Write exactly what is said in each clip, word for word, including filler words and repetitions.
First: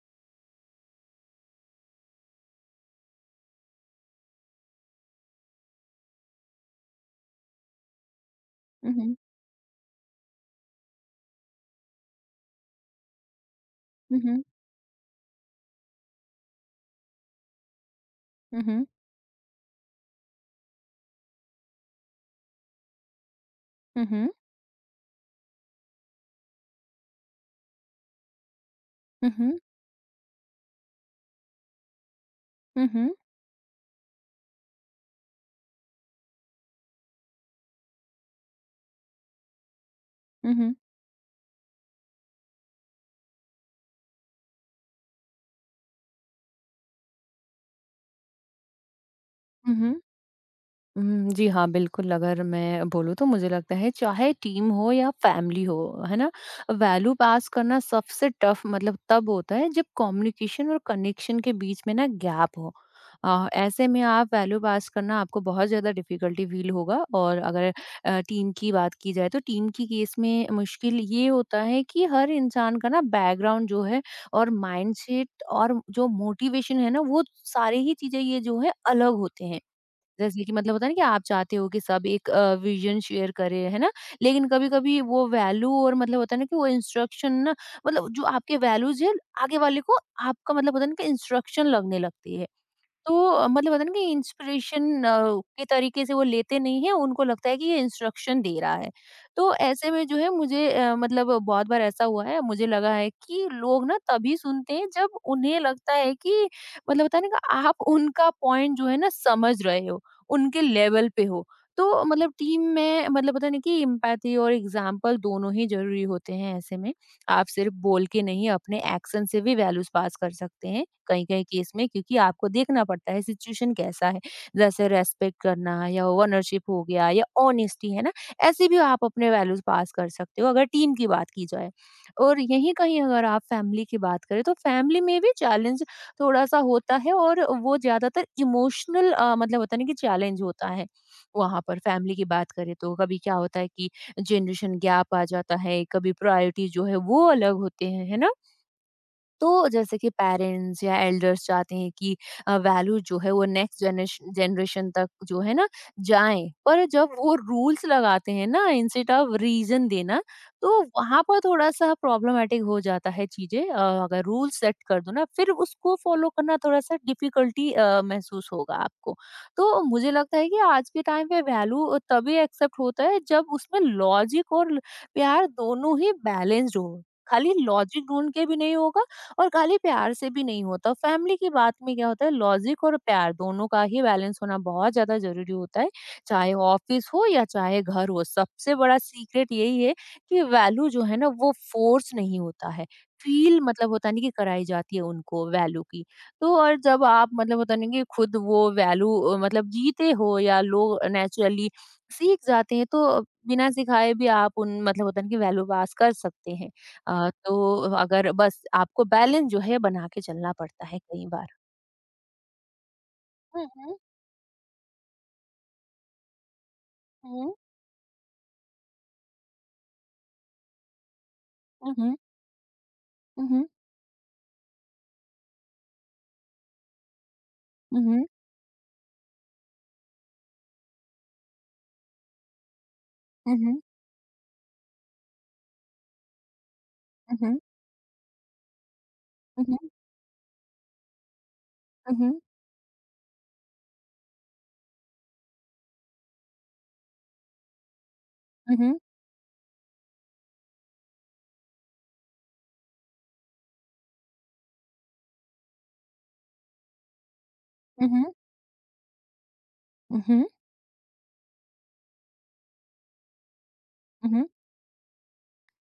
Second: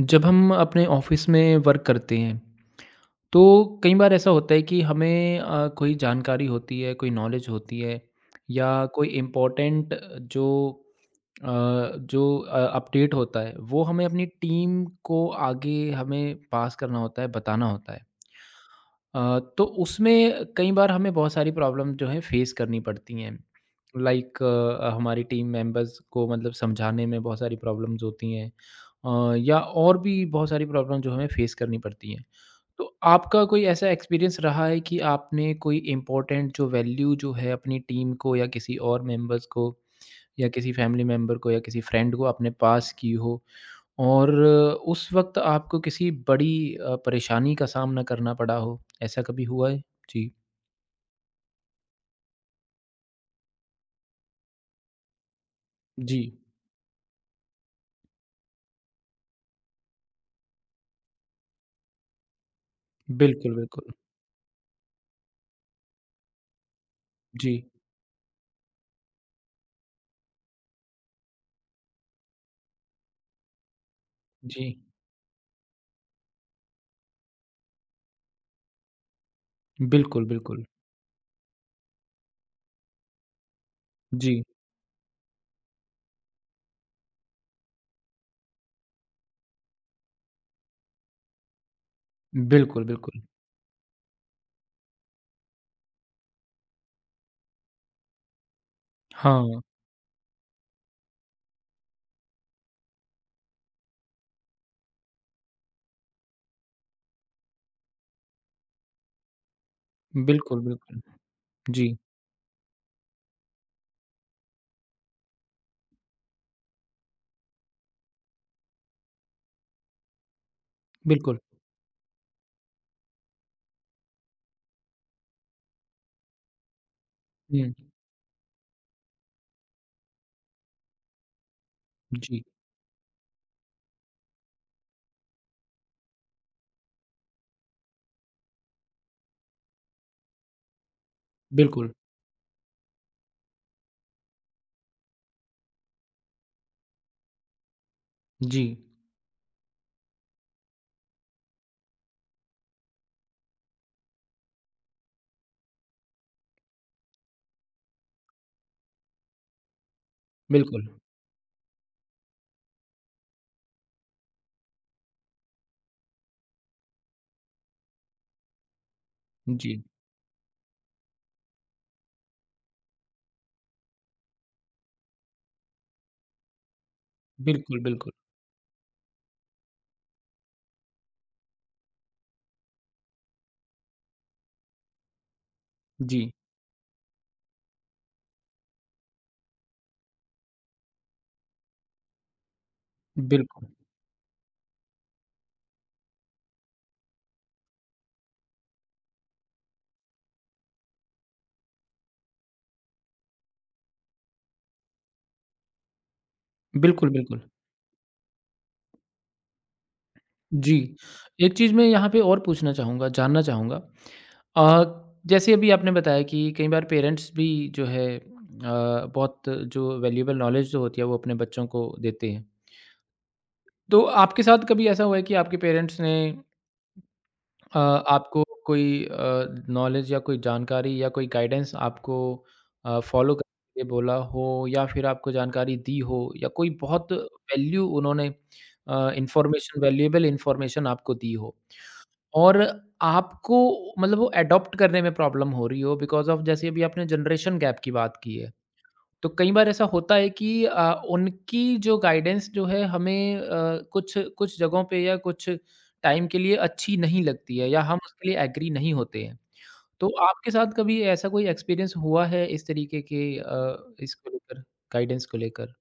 जब हम अपने ऑफिस में वर्क करते हैं तो कई बार ऐसा होता है कि हमें अ, कोई जानकारी होती है कोई नॉलेज होती है या कोई Mhm, इम्पोर्टेंट जो अ, जो अपडेट होता है वो हमें अपनी mhm, टीम को आगे हमें पास करना होता है बताना होता है। mhm, अ, तो उसमें कई बार हमें बहुत सारी प्रॉब्लम जो है फेस करनी पड़ती हैं। mhm, लाइक हमारी टीम मेंबर्स को मतलब समझाने में बहुत सारी प्रॉब्लम्स होती हैं। अ, या mhm, और भी बहुत सारी प्रॉब्लम जो हमें फेस करनी पड़ती हैं। mhm, तो mhm, आपका कोई ऐसा एक्सपीरियंस रहा है कि आपने कोई इम्पोर्टेंट जो वैल्यू जो है अपनी टीम को या किसी और मेंबर्स को या किसी mhm, फैमिली मेंबर को या किसी फ्रेंड को अपने पास की हो और उस वक़्त आपको किसी बड़ी अ, परेशानी का सामना करना पड़ा हो, ऐसा कभी हुआ है? mhm. जी। हुँ, जी हाँ, बिल्कुल अगर मैं बोलूँ तो मुझे लगता है चाहे टीम हो या फैमिली हो, है जी। ना? वैल्यू पास करना सबसे टफ मतलब तब होता है जब कम्युनिकेशन और कनेक्शन के बीच में ना गैप हो। अ, बिल्कुल, ऐसे बिल्कुल। में आप वैल्यू पास करना आपको बहुत ज़्यादा डिफ़िकल्टी फ़ील होगा और जी, अगर अ, टीम की बात की जाए तो टीम की केस में मुश्किल ये होता है कि हर इंसान का ना बैकग्राउंड जो है और जी। माइंडसेट और जो मोटिवेशन है ना वो सारी ही चीज़ें ये जो है अलग होते हैं। बिल्कुल, जैसे कि बिल्कुल। मतलब होता है ना कि आप चाहते हो कि सब एक अ, विजन शेयर करे, है ना? जी। लेकिन कभी-कभी वो वैल्यू और मतलब होता है ना कि वो इंस्ट्रक्शन ना मतलब जो आपके वैल्यूज़ है, आगे वाले को आपका मतलब होता है ना कि इंस्ट्रक्शन लगने लगती है। बिल्कुल, बिल्कुल। तो अ, मतलब होता है ना कि इंस्पिरेशन के तरीके से वो लेते नहीं है उनको लगता है कि ये इंस्ट्रक्शन दे रहा है। तो हाँ, ऐसे में जो है मुझे अ, मतलब बहुत बार ऐसा हुआ है मुझे लगा है कि लोग ना तभी सुनते हैं जब उन्हें लगता है कि मतलब होता है ना कि आप उनका पॉइंट जो है ना समझ रहे हो, बिल्कुल, उनके बिल्कुल। लेवल पे हो। जी, तो मतलब टीम में मतलब पता नहीं कि एम्पैथी और एग्जाम्पल दोनों ही जरूरी होते हैं ऐसे में आप सिर्फ बोल के नहीं अपने एक्शन से भी वैल्यूज पास कर सकते हैं बिल्कुल। कहीं-कहीं केस में क्योंकि आपको देखना पड़ता है सिचुएशन कैसा है। जैसे रेस्पेक्ट करना या ओनरशिप हो गया या हुँ। ऑनेस्टी है ना, ऐसे भी आप अपने वैल्यूज़ पास कर सकते हो अगर टीम की बात की जाए। और जी, यहीं कहीं अगर आप फैमिली की बात करें तो फैमिली में भी चैलेंज थोड़ा-सा होता है और वो ज़्यादातर इमोशनल अ, मतलब होता है ना कि चैलेंज होता है। वहाँ पर बिल्कुल। फैमिली की बात करें तो कभी क्या होता है कि जनरेशन गैप आ जाता है, कभी प्रायोरिटी जो है वो अलग होते हैं, है ना? जी, तो जैसे कि पेरेंट्स या एल्डर्स चाहते हैं कि वैल्यू जो है वो नेक्स्ट जनरेशन तक जो है ना जाए पर जब वो रूल्स लगाते हैं ना इंस्टेड ऑफ रीजन देना तो बिल्कुल। वहां पर थोड़ा सा प्रॉब्लमेटिक हो जाता है चीजें। अ, अगर रूल सेट कर दो ना फिर उसको फॉलो करना थोड़ा सा डिफिकल्टी महसूस होगा आपको। जी, तो मुझे लगता है कि आज के टाइम पे वैल्यू तभी एक्सेप्ट होता है जब उसमें लॉजिक और प्यार दोनों ही बैलेंस्ड हो, खाली बिल्कुल, लॉजिक बिल्कुल। ढूंढ के भी नहीं होगा और खाली प्यार से भी नहीं होता। फैमिली की बात में क्या होता है लॉजिक और प्यार दोनों का ही बैलेंस होना बहुत ज़्यादा ज़रूरी होता है। जी, चाहे ऑफ़िस हो या चाहे घर हो, सबसे बड़ा सीक्रेट यही है कि वैल्यू जो है ना वो फ़ोर्स नहीं होता है। फ़ील बिल्कुल। मतलब होता नहीं कि कराई जाती है उनको वैल्यू की। तो और जब आप मतलब होता नहीं कि खुद वो वैल्यू अ, मतलब जीते हो या लोग नेचुरली सीख जाते हैं तो बिना सिखाए भी आप उन मतलब होता है ना कि वैल्यू पास कर सकते हैं। बिल्कुल, अ, बिल्कुल। तो अगर बस आपको बैलेंस जो है बना के चलना जी, पड़ता है कई बार। एक चीज़ मैं यहाँ पे और पूछना चाहूँगा जानना हुँ, चाहूँगा। हुँ, हुँ। अ, जैसे अभी आपने बताया कि कई बार पेरेंट्स भी उहुँ, जो है अ, बहुत जो वैल्यूएबल नॉलेज जो होती है वो अपने बच्चों को उहुँ, देते हैं। उहुँ, तो आपके साथ कभी ऐसा हुआ है कि आपके पेरेंट्स ने अ, उहुँ, आपको कोई अ, नॉलेज या कोई जानकारी या कोई गाइडेंस आपको अ, फॉलो करने उहुँ, के लिए बोला हो या फिर आपको जानकारी दी हो या कोई बहुत उहुँ, वैल्यू उन्होंने अ, उहुँ, इन्फॉर्मेशन वैल्यूएबल इन्फॉर्मेशन आपको दी हो? उहुँ, और आपको मतलब वो एडॉप्ट करने में प्रॉब्लम हो रही हो बिकॉज़ ऑफ़ जैसे अभी आपने जनरेशन गैप की बात की है। उहुँ, तो कई बार ऐसा होता है कि अ, उनकी जो गाइडेंस जो है हमें अ, कुछ कुछ जगहों पे या कुछ टाइम के लिए अच्छी नहीं लगती है या हम उहुँ, उसके लिए एग्री नहीं होते हैं। तो उहुँ, आपके साथ कभी ऐसा कोई एक्सपीरियंस हुआ है इस तरीके के अ, इसको उहुँ। लेकर गाइडेंस को लेकर?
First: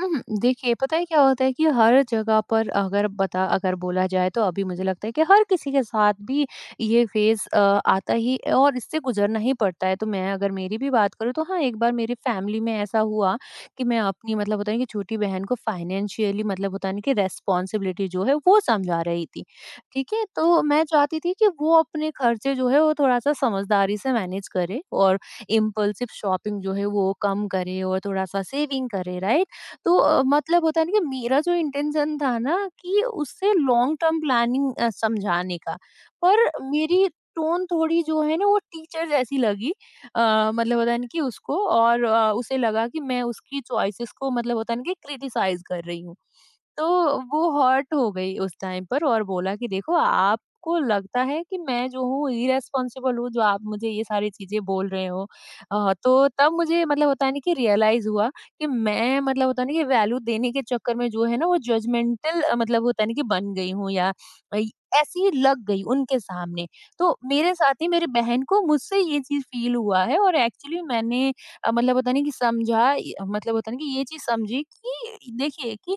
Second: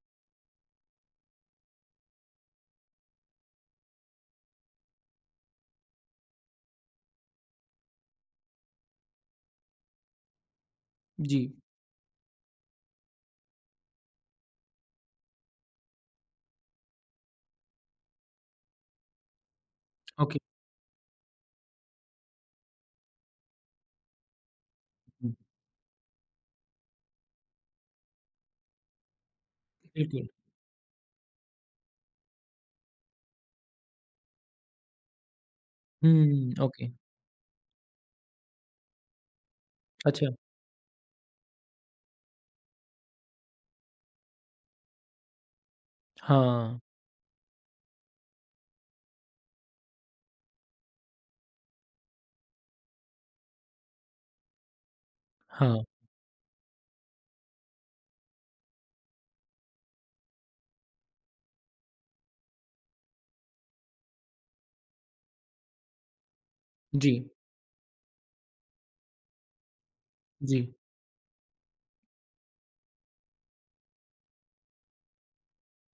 हुँ, देखिए पता है क्या होता है कि हर जगह पर अगर बता अगर बोला जाए तो अभी मुझे लगता है कि हर किसी के साथ भी ये फ़ेज़ अ, आता ही है और इससे गुज़रना ही पड़ता है। तो मैं अगर मेरी भी बात करूँ जी, तो हाँ, एक बार मेरी फ़ैमिली में ऐसा हुआ कि मैं अपनी मतलब होता है कि छोटी बहन को फ़ाइनेंशियली मतलब होता है ना कि रिस्पॉन्सिबिलिटी जो है वो समझा रही थी। ठीक है? ओके। तो मैं चाहती थी कि वो अपने खर्चे जो है वो थोड़ा-सा समझदारी से मैनेज करे और हुँ, इम्पल्सिव शॉपिंग जो है वो कम करे और थोड़ा-सा सेविंग करे, राइट? तो अ, बिल्कुल। मतलब होता है ना कि मेरा जो इंटेंशन था ना कि उससे लॉन्ग टर्म प्लानिंग समझाने का, पर हुँ, ओके। मेरी टोन थोड़ी जो है ना वो टीचर जैसी लगी। अच्छा। अ, मतलब होता है ना कि उसको और अ, उसे लगा कि मैं उसकी चॉइसेस को मतलब होता है ना कि क्रिटिसाइज कर रही हूँ। हाँ, तो वो हर्ट हो गई उस टाइम पर और बोला कि देखो आपको लगता है कि मैं जो हूँ इरेस्पॉन्सिबल हूँ जो आप मुझे ये सारी चीजें बोल रहे हो। हाँ। अ, तो तब मुझे मतलब होता है ना कि रियलाइज हुआ कि मैं मतलब होता है ना कि वैल्यू देने के चक्कर में जो है ना वो जजमेंटल मतलब होता है ना कि बन गई हूँ या अ, ऐसी ही लग गई उनके सामने। जी, तो मेरे साथ ही मेरी बहन को मुझसे ये चीज फील हुआ है और जी। एक्चुअली मैंने अ, मतलब होता नहीं कि समझा ये- मतलब होता नहीं कि ये चीज समझी कि देखिए कि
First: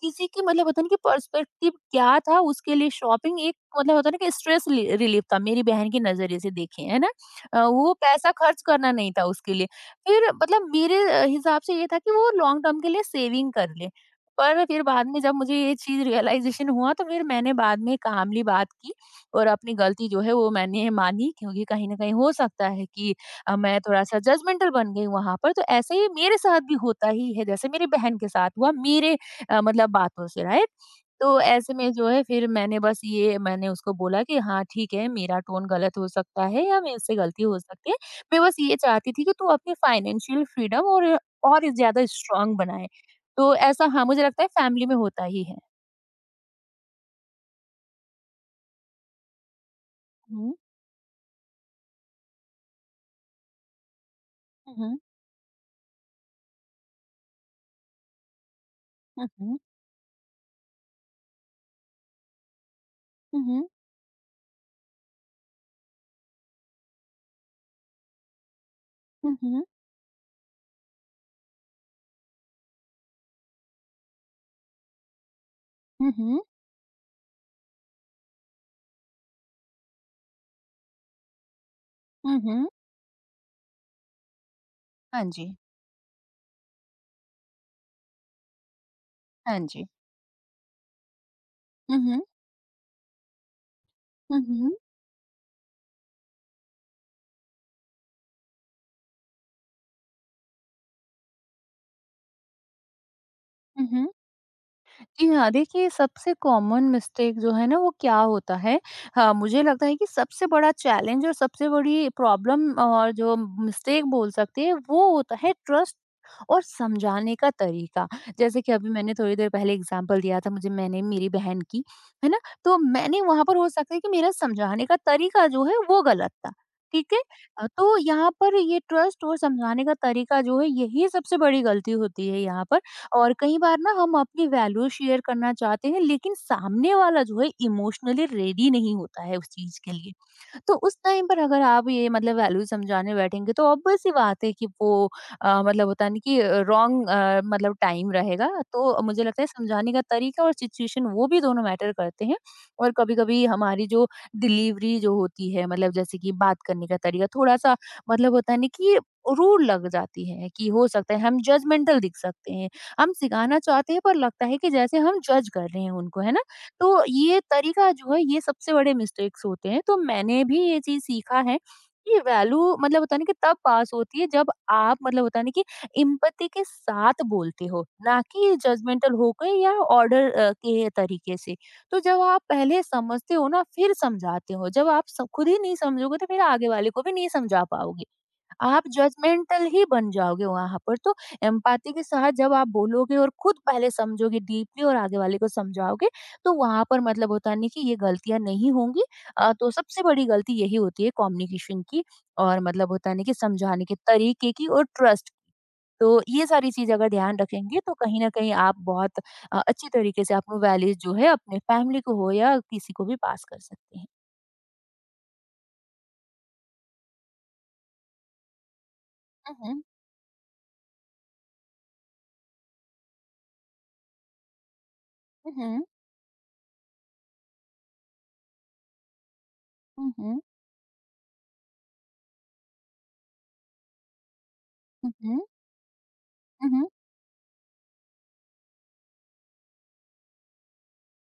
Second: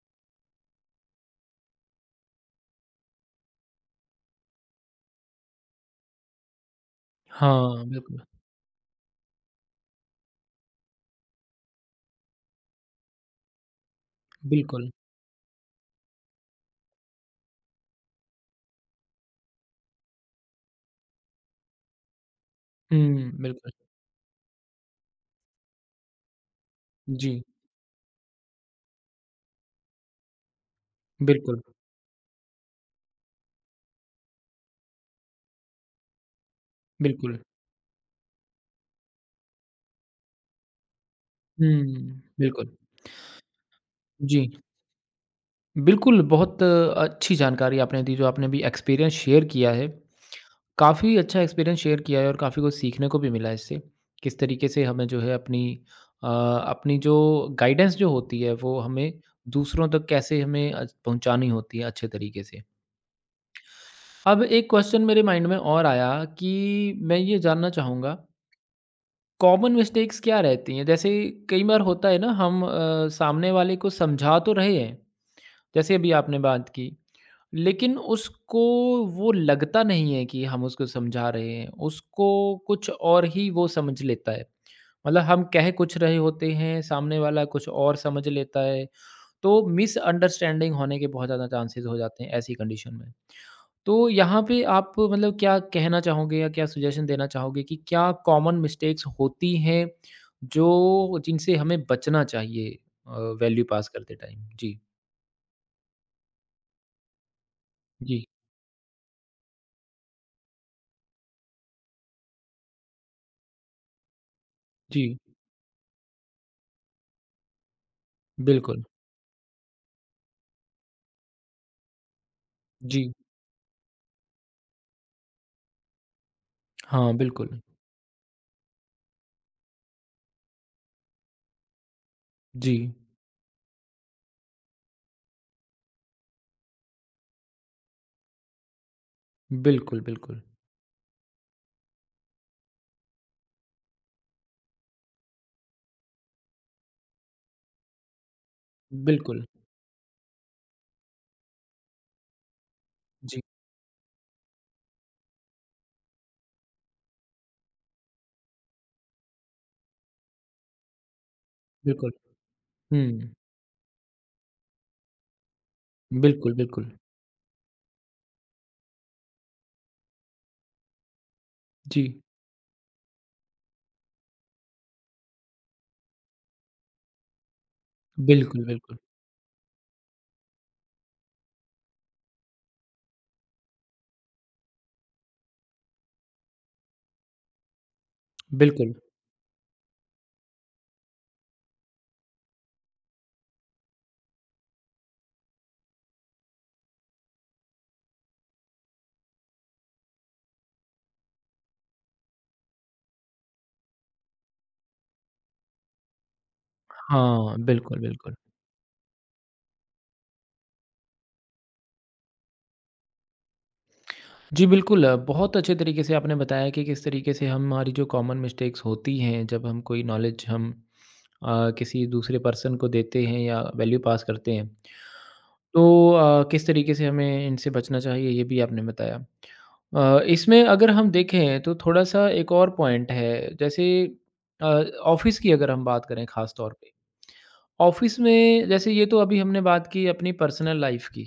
किसी की मतलब होता है ना कि पर्सपेक्टिव क्या था। उसके लिए शॉपिंग एक मतलब होता है ना कि स्ट्रेस रिलीफ था, मेरी बहन के नजरिए से देखें है ना। अ, हाँ, वो बिल्कुल, पैसा खर्च करना नहीं था उसके लिए। फिर मतलब मेरे अ, हिसाब से ये था कि वो लॉन्ग टर्म के लिए सेविंग कर ले। पर फिर बिल्कुल। बाद में जब मुझे ये चीज रियलाइजेशन हुआ तो फिर मैंने बाद में कामली बात की और अपनी गलती जो है वो मैंने मानी क्योंकि कहीं ना कहीं हो सकता है कि हुँ, अ, बिल्कुल। मैं थोड़ा सा जजमेंटल बन गई वहां पर। तो ऐसे ही मेरे साथ भी होता ही जी, है जैसे मेरी बहन के साथ हुआ मेरे अ, मतलब बातों से, राइट। तो बिल्कुल, ऐसे में जो है फिर मैंने बस ये मैंने उसको बोला कि हाँ ठीक है, मेरा टोन गलत हो सकता है या मेरे से बिल्कुल। गलती हो सकती है। मैं बस ये चाहती थी कि तू अपनी फाइनेंशियल फ्रीडम और और ज़्यादा हुँ, स्ट्रांग बिल्कुल। बनाए। तो ऐसा हाँ, मुझे लगता है जी, फैमिली में होता ही है। बिल्कुल, बहुत अच्छी जानकारी आपने दी, जो आपने अभी एक्सपीरियंस शेयर किया है। हुँ, काफ़ी अच्छा एक्सपीरियंस शेयर किया है और काफ़ी कुछ सीखने को भी मिला है इससे। किस तरीके हुँ, से हुँ, हमें जो है अपनी अ, अपनी जो गाइडेंस जो होती है, वो हमें हुँ, दूसरों तक कैसे हमें अ, पहुँचानी होती है अच्छे तरीके से। हुँ, हुँ, अब एक क्वेश्चन मेरे माइंड में और आया कि मैं ये जानना चाहूँगा हुँ, हुँ, कॉमन मिस्टेक्स क्या रहती हैं? जैसे कई बार होता है ना हम अ, सामने वाले को समझा तो रहे हैं, जैसे अभी हुँ, आपने बात की, लेकिन उसको वो लगता नहीं है कि हम उसको समझा रहे हैं, उसको हुँ, हुँ। कुछ और ही वो समझ लेता है। मतलब हाँ हम जी, कह कुछ रहे होते हैं, सामने वाला कुछ और समझ लेता है, हाँ तो जी। मिसअंडरस्टैंडिंग होने के बहुत ज़्यादा चांसेस हो हुँ, हुँ, जाते हैं ऐसी कंडीशन में। तो हुँ, यहाँ पे हुँ, आप मतलब क्या कहना चाहोगे या क्या सजेशन देना चाहोगे कि क्या कॉमन मिस्टेक्स होती हैं जो जिनसे हमें बचना चाहिए वैल्यू पास हुँ। करते टाइम? जी, जी हाँ, देखिए सबसे कॉमन मिस्टेक जो है ना वो क्या जी, होता है, हाँ, मुझे लगता है कि सबसे बड़ा चैलेंज और सबसे बड़ी प्रॉब्लम और जो मिस्टेक बोल सकते हैं वो जी, होता है ट्रस्ट और समझाने का तरीका। जैसे कि बिल्कुल। अभी मैंने थोड़ी देर पहले एग्जांपल दिया था मुझे मैंने मेरी बहन की, है ना, तो जी, मैंने वहां पर हो सकता है कि मेरा समझाने का तरीका जो है वो गलत था, हाँ, ठीक है। बिल्कुल। अ, तो यहाँ पर ये ट्रस्ट और समझाने का तरीका जो है यही सबसे बड़ी गलती होती है यहाँ जी, पर। और कई बार ना हम अपनी वैल्यू शेयर करना चाहते हैं लेकिन सामने वाला जो है इमोशनली रेडी नहीं होता है उस चीज के बिल्कुल, लिए। बिल्कुल। तो उस टाइम पर अगर आप ये मतलब वैल्यू समझाने बैठेंगे तो ऑब्वियस सी बात है कि वो अ, मतलब होता है ना कि रॉन्ग मतलब टाइम रहेगा। तो मुझे लगता बिल्कुल, है समझाने का तरीका और सिचुएशन वो भी दोनों मैटर करते हैं और कभी जी, कभी हमारी जो डिलीवरी जो होती है मतलब जैसे कि बात करने का तरीका थोड़ा सा मतलब होता है ना कि रूड लग जाती है कि हो सकता है हम जजमेंटल बिल्कुल। दिख सकते हैं। हुँ, हम सिखाना चाहते हैं पर लगता है कि जैसे हम जज कर रहे हैं उनको, है ना? बिल्कुल, बिल्कुल। तो ये तरीका जो है ये सबसे बड़े मिस्टेक्स होते हैं। तो मैंने भी ये चीज सीखा है कि जी, वैल्यू मतलब होता है ना कि तब पास होती है जब आप मतलब होता है ना कि इम्पति के साथ बोलते हो ना कि बिल्कुल, बिल्कुल। जजमेंटल होकर या ऑर्डर के तरीके से। तो जब आप पहले समझते हो ना फिर समझाते हो, जब आप सब खुद ही नहीं समझोगे तो फिर आगे वाले को भी नहीं समझा पाओगे, आप बिल्कुल, जजमेंटल ही बन जाओगे वहाँ पर। तो एम्पैथी के साथ जब आप बोलोगे और खुद पहले समझोगे डीपली और आगे वाले को समझाओगे, तो वहाँ पर मतलब होता नहीं कि ये गलतियाँ नहीं होंगी। अ, तो सबसे बड़ी गलती यही होती है कम्युनिकेशन की और मतलब होता नहीं कि समझाने के तरीके की और ट्रस्ट की। तो ये सारी चीज़ अगर ध्यान हाँ, रखेंगे तो बिल्कुल, कहीं न बिल्कुल। कहीं आप बहुत अ, अच्छी तरीके से अपनी वैल्यूज़ जो है अपने फैमिली को हो या किसी को भी पास कर सकते हैं। जी बिल्कुल अ, बहुत अच्छे तरीके से आपने बताया कि किस तरीके से हम हमारी जो कॉमन मिस्टेक्स होती हैं हुँ, जब हम हुँ। कोई नॉलेज हम अ, किसी दूसरे पर्सन को देते हैं या वैल्यू पास करते हैं हुँ, हुँ। तो अ, किस तरीके से हमें इनसे बचना चाहिए ये भी आपने बताया। हुँ, अ, हुँ। इसमें अगर हम देखें तो थोड़ा सा एक और पॉइंट है जैसे हुँ, ऑफिस हुँ। की अगर हम बात करें खास हुँ, तौर हुँ। पे ऑफिस में जैसे ये तो अभी हमने बात की अपनी पर्सनल लाइफ की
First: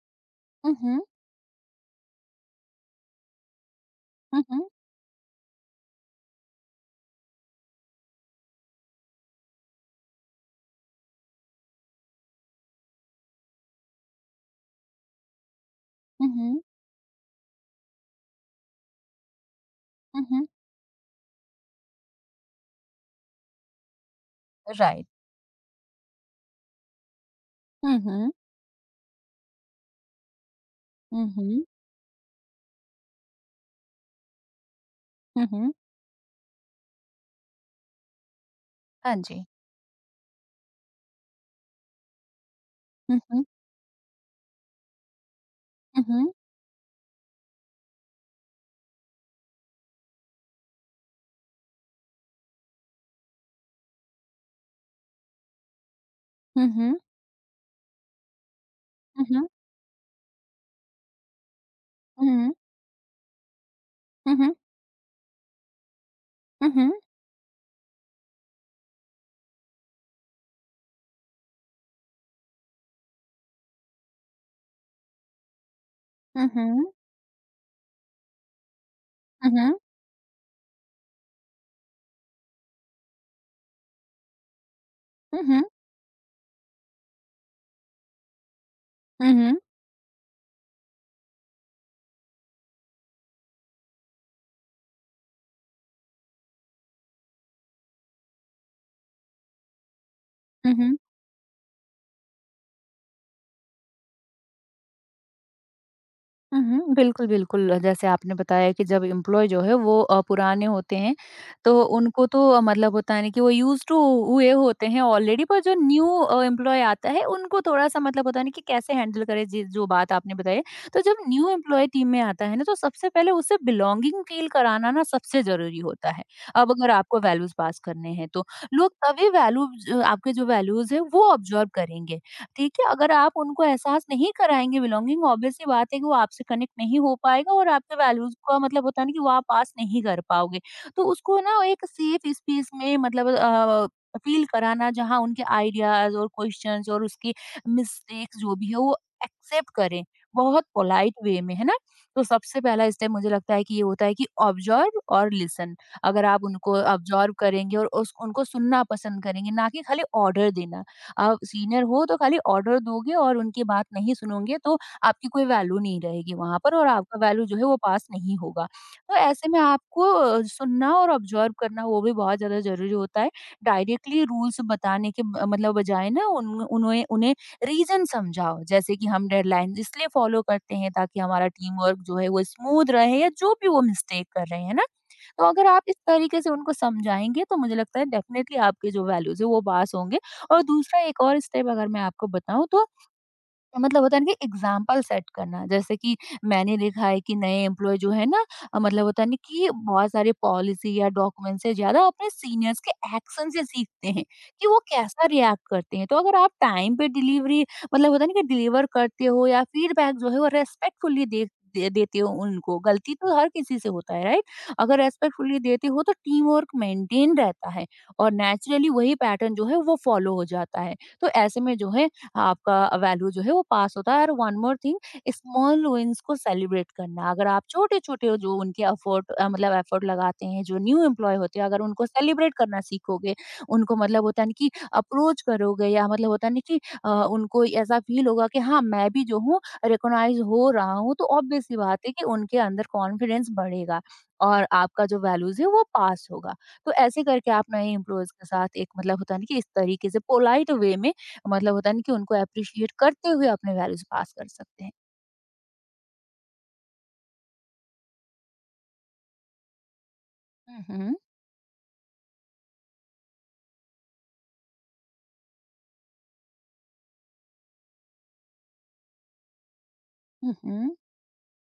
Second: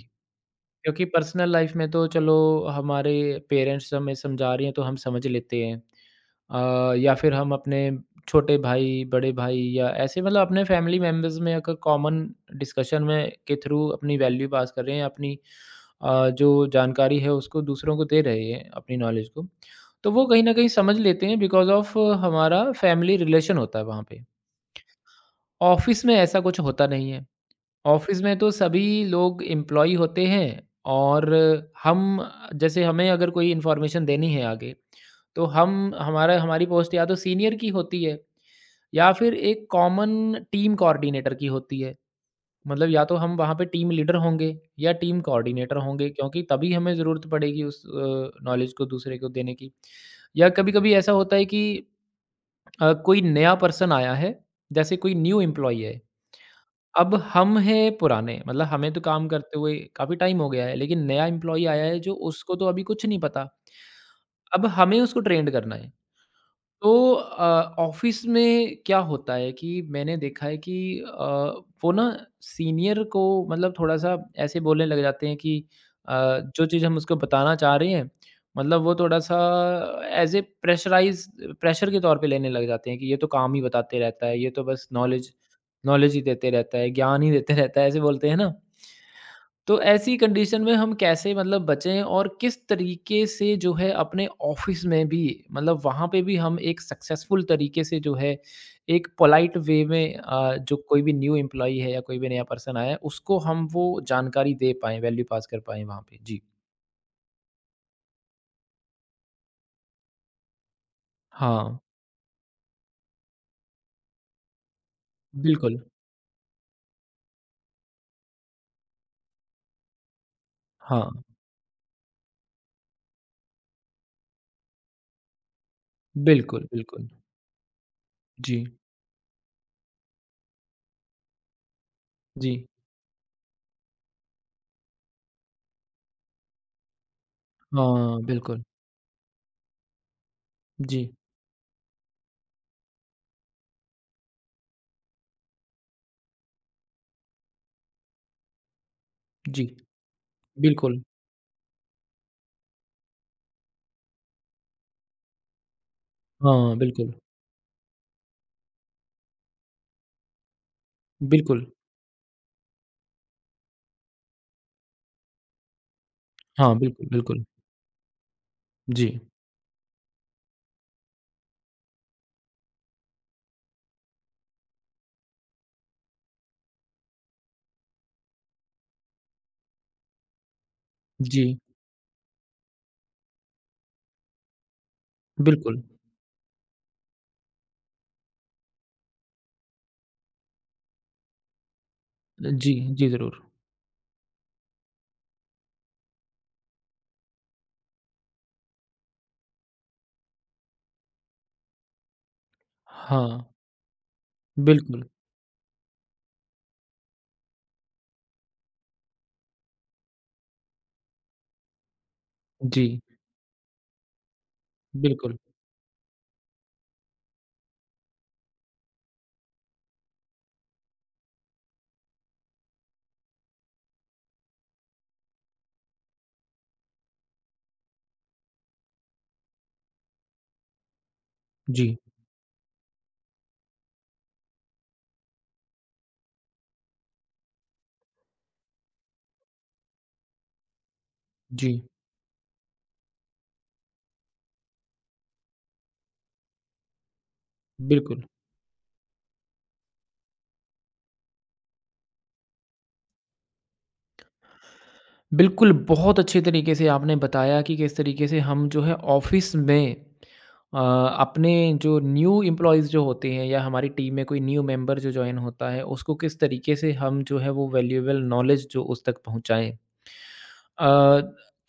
हुँ, हुँ। क्योंकि पर्सनल लाइफ में तो चलो हमारे पेरेंट्स हमें हुँ, समझा रही हुँ। हैं तो हम समझ लेते हैं। अ, या फिर हम अपने छोटे भाई बड़े भाई या ऐसे मतलब अपने फैमिली मेम्बर्स में अगर कॉमन डिस्कशन में के थ्रू अपनी वैल्यू पास कर रहे हैं अपनी अ, हुँ, जो हुँ। जानकारी है उसको दूसरों को दे रहे हैं अपनी नॉलेज को तो हुँ, वो कहीं हुँ। ना कहीं समझ लेते हैं बिकॉज ऑफ हमारा फैमिली रिलेशन होता है वहाँ पे। राइट। ऑफिस में ऐसा कुछ होता नहीं है। हुँ, ऑफिस हुँ। में तो सभी लोग एम्प्लॉयी होते हैं और हुँ, हुँ। हम जैसे हमें अगर कोई इन्फॉर्मेशन देनी है आगे, तो हुँ, हुँ। हम हमारा हमारी पोस्ट या तो सीनियर की होती है या हाँ फिर जी। एक कॉमन टीम कोऑर्डिनेटर की होती है। मतलब या तो हुँ, हम हुँ। वहाँ पे टीम लीडर होंगे या टीम कोऑर्डिनेटर हुँ, होंगे हुँ। क्योंकि तभी हमें ज़रूरत पड़ेगी उस अ, नॉलेज को दूसरे को देने की। या कभी-कभी ऐसा होता है कि अ, कोई नया पर्सन आया है, जैसे कोई न्यू एम्प्लॉयी है। हुँ, हुँ। अब हम हैं पुराने, मतलब हमें तो हुँ, काम हुँ। करते हुए काफ़ी टाइम हो गया है, लेकिन नया एम्प्लॉयी आया है जो हुँ, हुँ। उसको तो अभी कुछ नहीं पता। हुँ, हुँ। अब हमें उसको ट्रेंड करना है। हुँ, तो हुँ। अ, ऑफ़िस में क्या होता है कि मैंने देखा है कि अ, वो ना सीनियर को मतलब थोड़ा-सा ऐसे बोलने लग जाते हैं कि अ, हुँ, जो चीज़ हुँ। हम उसको बताना चाह रहे हैं, मतलब वो थोड़ा-सा हुँ, हुँ। ऐज़ ए प्रेशराइज़ प्रेशर के तौर पे लेने लग जाते हैं कि ये तो काम ही बताते रहता है, ये तो बस नॉलेज हुँ, हुँ। नॉलेज ही देते रहता है, ज्ञान ही देते रहता है, ऐसे बोलते हैं ना। हुँ, हुँ। तो ऐसी कंडीशन में हम कैसे मतलब बचें और किस तरीके से जो है अपने ऑफ़िस में भी मतलब वहाँ पे भी हम एक सक्सेसफुल तरीके से जो है एक पोलाइट वे में अ, हुँ, जो हुँ। कोई भी न्यू एम्प्लॉयी है या कोई भी नया पर्सन आया है, उसको हम वो जानकारी दे पाएँ, वैल्यू पास कर पाएँ वहाँ पे। जी। उहुँ, बिल्कुल, बिल्कुल। जैसे आपने बताया कि जब एम्प्लॉयी जो है वो अ, पुराने होते हैं, हाँ, तो उनको तो अ, मतलब होता है ना कि वो यूज़्ड टू हुए होते हैं ऑलरेडी, पर जो बिल्कुल। न्यू अ, एम्प्लॉयी आता है उनको थोड़ा-सा मतलब होता है ना कि कैसे हैंडल करें जी, जो बात आपने बताई। तो हाँ, जब न्यू एम्प्लॉयी टीम में आता है ना, तो सबसे पहले उसे बिलॉन्गिंग फील कराना ना सबसे ज़रूरी होता है। बिल्कुल, अब अगर बिल्कुल। आपको वैल्यूज़ पास करने हैं, तो जी, लोग तभी वैल्यूज़ आपके, जो वैल्यूज़ हैं वो ऑब्जर्व करेंगे। जी। होती है कि अगर आप उनको एहसास नहीं कराएँगे बिलॉन्गिंग, ऑब्वियस सी बात है कि वो आपसे कनेक्ट नहीं हो पाएगा और आपके हाँ, वैल्यूज़ का बिल्कुल। मतलब होता है ना कि वो आप पास नहीं कर पाओगे। तो जी, उसको ना एक सेफ स्पेस में मतलब अ, फ़ील कराना, जहाँ उनके आइडियाज़ और क्वेश्चन्स और उसकी मिस्टेक्स जो भी है वो जी। एक्सेप्ट करें, बहुत बिल्कुल। पोलाइट वे में, है ना? तो सबसे पहला स्टेप मुझे लगता है कि ये होता है कि ऑब्जर्व और लिसन। अगर आप हाँ, उनको बिल्कुल, ऑब्जर्व करेंगे और उस उनको सुनना पसंद करेंगे, ना कि खाली ऑर्डर देना। आप बिल्कुल। सीनियर हो तो खाली ऑर्डर दोगे और उनकी बात नहीं सुनोगे, तो आपकी कोई वैल्यू नहीं रहेगी वहाँ हाँ, पर और बिल्कुल, आपका बिल्कुल। वैल्यू जो है वो पास नहीं होगा। जी, तो ऐसे में आपको अ, सुनना और ऑब्जर्व करना वो भी बहुत ज़्यादा ज़रूरी होता है। डायरेक्टली रूल्स बताने के ब मतलब बजाय ना उन उन्हें उन्हें रीज़न समझाओ, जैसे कि हम डेडलाइन इसलिए फ़ॉलो करते हैं ताकि हमारा जी, टीम वर्क जो है वो स्मूथ रहे, या जो भी वो मिस्टेक कर रहे हैं ना। तो अगर बिल्कुल। आप इस तरीके से उनको समझाएँगे, तो मुझे लगता है डेफ़िनेटली आपके जो वैल्यूज़ है वो पास होंगे। और दूसरा एक और स्टेप, अगर मैं आपको अ, बताऊँ, जी, तो जी, ज़रूर। मतलब होता है ना कि एग्जाम्पल सेट करना। जैसे कि मैंने लिखा है कि नए एम्प्लॉय जो है ना, अ, मतलब होता है ना कि बहुत सारे पॉलिसी या डॉक्यूमेंट से ज्यादा अपने सीनियर्स के हाँ, एक्शन से सीखते हैं कि वो बिल्कुल। कैसा रिएक्ट करते हैं। तो अगर आप टाइम पे डिलीवरी, मतलब होता है ना कि डिलीवर करते हो, या फीडबैक जो है वो रेस्पेक्टफुली दे, दे देते हो, उनको। जी, गलती तो हर किसी से होता है, राइट? अगर बिल्कुल। रेस्पेक्टफुली देते हो तो टीम वर्क मेंटेन रहता है और नेचुरली वही पैटर्न जो है वो फॉलो हो जाता है। तो ऐसे में जो है, आपका वैल्यू जो है वो पास होता है। और one more thing, small wins को सेलिब्रेट करना। अगर आप छोटे छोटे जो उनके एफर्ट, मतलब एफर्ट लगाते हैं जो न्यू एम्प्लॉय होते हैं, अगर जी, उनको सेलिब्रेट करना सीखोगे, उनको मतलब होता नहीं कि अप्रोच करोगे, या मतलब होता नहीं कि अ, उनको ऐसा फील होगा कि हाँ, मैं भी जो हूँ रिकॉग्नाइज हो रहा हूँ, तो ऑब्वियस जी, सी बात है कि उनके अंदर कॉन्फिडेंस बढ़ेगा और आपका जो वैल्यूज है वो पास होगा। तो ऐसे करके आप नए बिल्कुल। एम्प्लॉयज के साथ एक मतलब होता नहीं कि इस तरीके से पोलाइट वे में, मतलब होता है ना कि उनको एप्रिशिएट करते हुए अपने वैल्यूज़ पास कर सकते हैं। बिल्कुल, बहुत अच्छे तरीके से आपने बताया कि किस तरीके से हम जो है ऑफ़िस में अ, हुँ, हुँ, अपने जो न्यू एम्प्लॉइज़ जो होते हैं या हमारी टीम में कोई न्यू मेंबर जो जॉइन होता है, उसको किस तरीके से हम जो है वो वैल्यूएबल नॉलेज जो उस तक पहुँचाएँ। अ, हुँ।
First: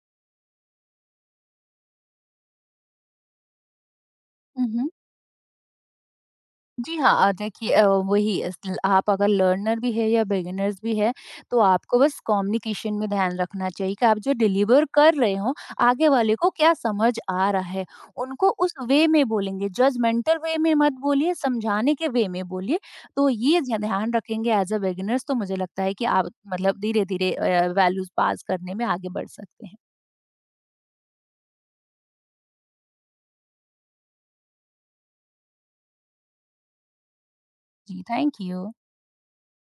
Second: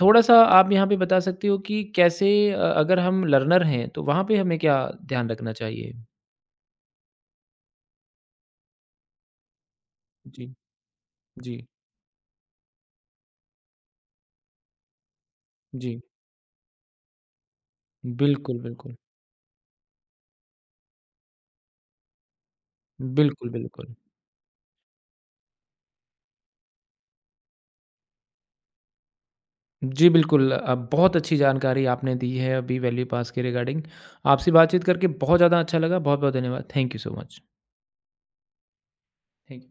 थोड़ा-सा आप यहाँ पे बता सकते हो कि कैसे अ, अगर हम लर्नर हैं, तो वहाँ पे हमें हुँ, क्या हुँ। ध्यान रखना चाहिए? जी हाँ, अ, देखिए, अ, वही अस आप अगर लर्नर भी है या जी, बिगिनर्स भी है, जी, तो आपको बस कम्युनिकेशन में ध्यान रखना चाहिए कि आप जो डिलीवर कर रहे हो, जी। आगे वाले को क्या समझ आ रहा है। उनको बिल्कुल, उस बिल्कुल। वे में बोलेंगे, जजमेंटल वे में मत बोलिए, समझाने के वे में बोलिए। तो बिल्कुल, ये ध्या बिल्कुल। ध्यान रखेंगे एज़ अ बिगिनर्स, तो मुझे लगता है कि आप मतलब धीरे-धीरे अ, वैल्यूज़ पास करने में आगे बढ़ सकते हैं। जी, बिल्कुल। अ, बहुत अच्छी जानकारी आपने दी है अभी वैल्यू पास के रिगार्डिंग। आपसे बातचीत करके बहुत ज़्यादा अच्छा लगा। बहुत-बहुत धन्यवाद। Thank you so much. जी, थैंक यू। Thank you.